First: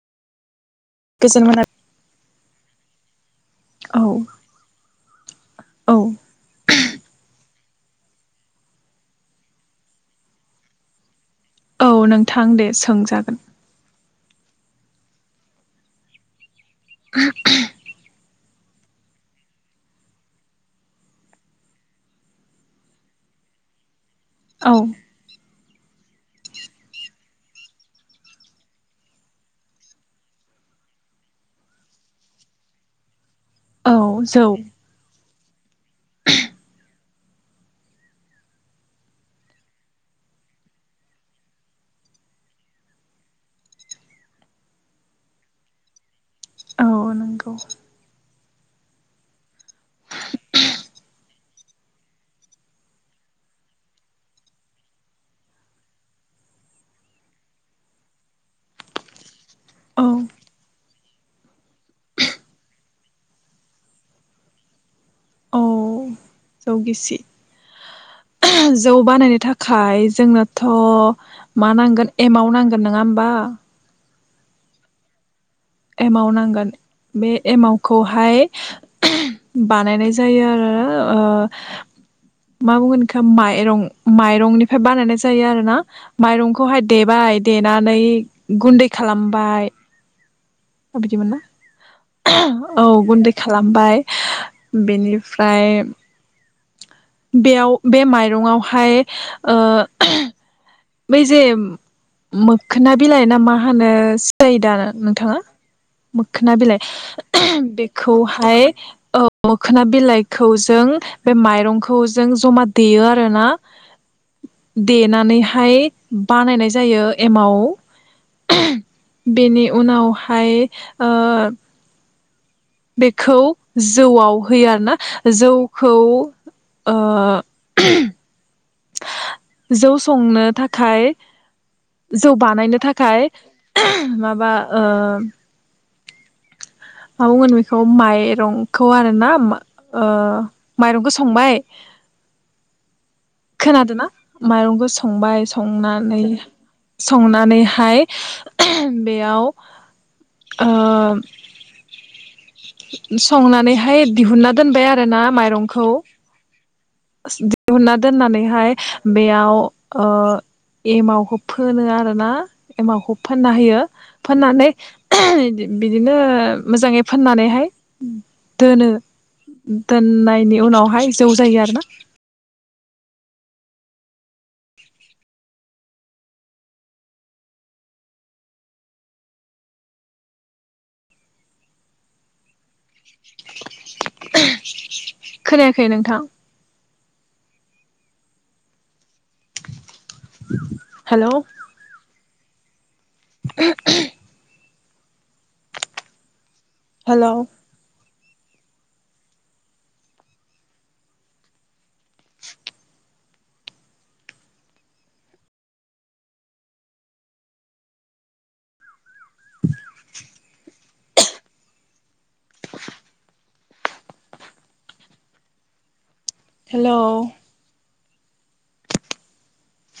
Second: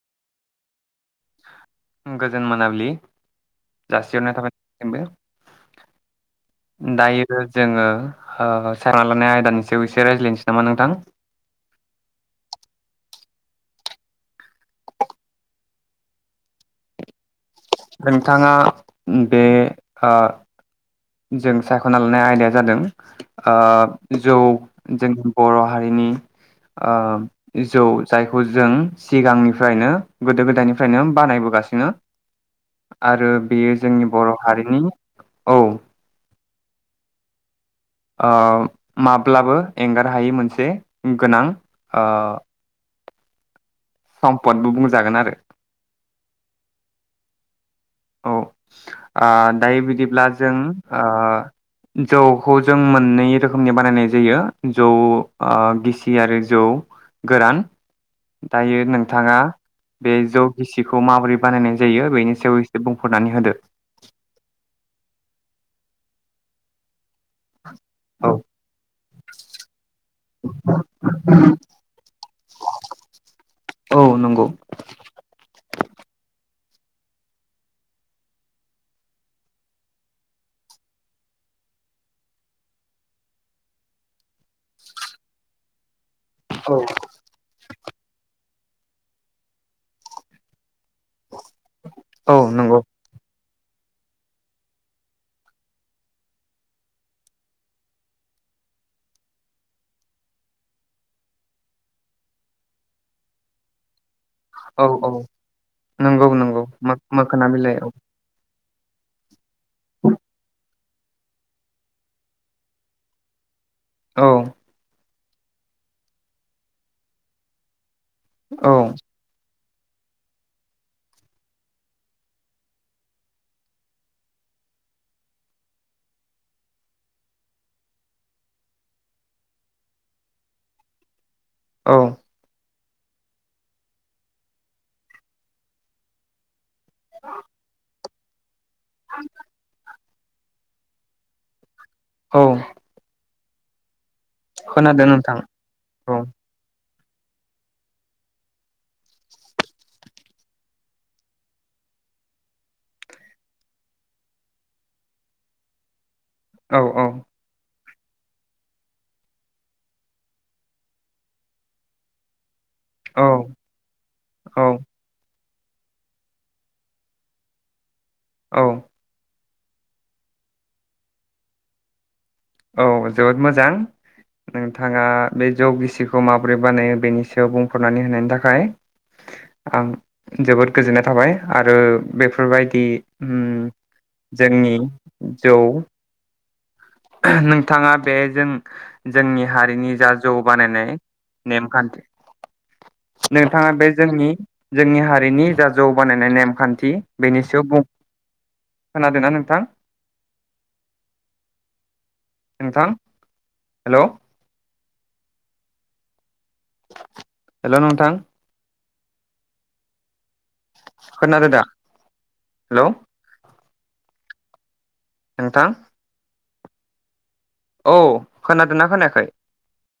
गोजोन मोनाबिलि जोन मोनाबिलि जाासिहरनाय थाबाय औ [unintelligible] दायो जोङो सारना लानाय आयदानि सायाव एसे रायज्लायनोसै नामा नोंथां औ नोंथां दे सोंजागोन [unintelligible] नोंथाङा बे ओ जों सायख'ना लानाय आयदाया जादों जौ औ जों [unintelligible] बर' हारिनि ओ जौ जायखौ जों सिगांनिफ्रायनो गोदो गोदायनिफ्रायनो बानायबोगासिनो आरो बेयो औ जोंनि बर' जौ हारिनि औ ओ माब्लाबो एंगार हायि मोनसे गोनां सम्पदबो बुंजागोन आरो औ नंगौ औ ओ दायो बिदिब्ला जों जौखौ जों मोननै रोखोमनि बानायनाय जायो जौ गिसि आरो जौ गोरान दायो नोंथाङा औ बे जौ गिसिखौ माबोरै बानायनाय जायो बेनि सायाव एसे बुंफोर'नानै होदो औ जौ गिसि औ जौ बानायनो थाखाय जोंनोथ' मा नांगोन एमाव नांगोन नङा होमबा नंगौ औ एमाव नांगोन बे एमावखौहाय बानायनाय जायो आरो ओ मा बुंगोन माइरं माइरंनिफ्राय बानायनाय जायो आरोना माइरंखौहाय औ देबाय देनानै गुन्दै खालामबाय अ बिदिमोन नंगौ ना औ गुन्दै खालामबाय बेनिफ्राय बेयाव बे माइरंआवहाय ओ बै जे मोखोना बिलाइ ना मा होनो सि नायो दा औ औ नोंथाङा नंगौ मोखोना नंगौ बिलाइ मोखोना बिलाइ औ बेखौहाय औ मोखोना बिलाइखौ जों बे माइरंखौ जों जमा देयो आरोना औ दे नानै हाय बानायनाय जायो एमाव औ बेनि उनावहाय ओ बेखौ जौआव होयो आरोना जौखौ ओ जौ संनो थाखाय औ जौ बानायनो थाख खाय माबा ओ मा बुंगोन बेखौ माइ एरं खौ आरोना मा ओ माइरंखो संबाय औ खोनादोना माइरंखो खोनादों नोंथां संबाय औ संनानै संनानैहाय बेयाव ओ [inaudible] संनानैहाय दिहुनना दोनबाय आरो ना माइरंखौ औ औ हुनना दोननानैहाय बेयाव ओ एमावखौ फोनो आरो ना एमावखौ औ फोनना होयो औ फोननानै इदि बिदिनो मोजाङै फोननानैहाय औ दोनो दोननायनि उनावहाय जौ जायो आरोना औ जोबोद मोजां नोंथाङा बे जौ गिसिखौ माबोरै बानायो बेनि सायाव बुंफोर'नानै होनायनि थाखाय आं जोबोद गोजोननाय थाबाय आरो बेफोरबायदि उम जोंनि जौ खोनायाखै नोंथां नोंथाङा बेजों जोंनि हारिनि जा जौ बानायनाय हेलौ नेमखान्थि नोंथाङा बे जोंनि जोंनि हारि रिनि जा जौ बानायनाय नेमखान्थि हेलौ बेनि सायाव बुं खोनादोंना नोंथां नोंथां हेल' हेल' नोंथां [inaudible] खोनादो हेल' नोंथां हेल' औ खोनादोंना खोनायाखै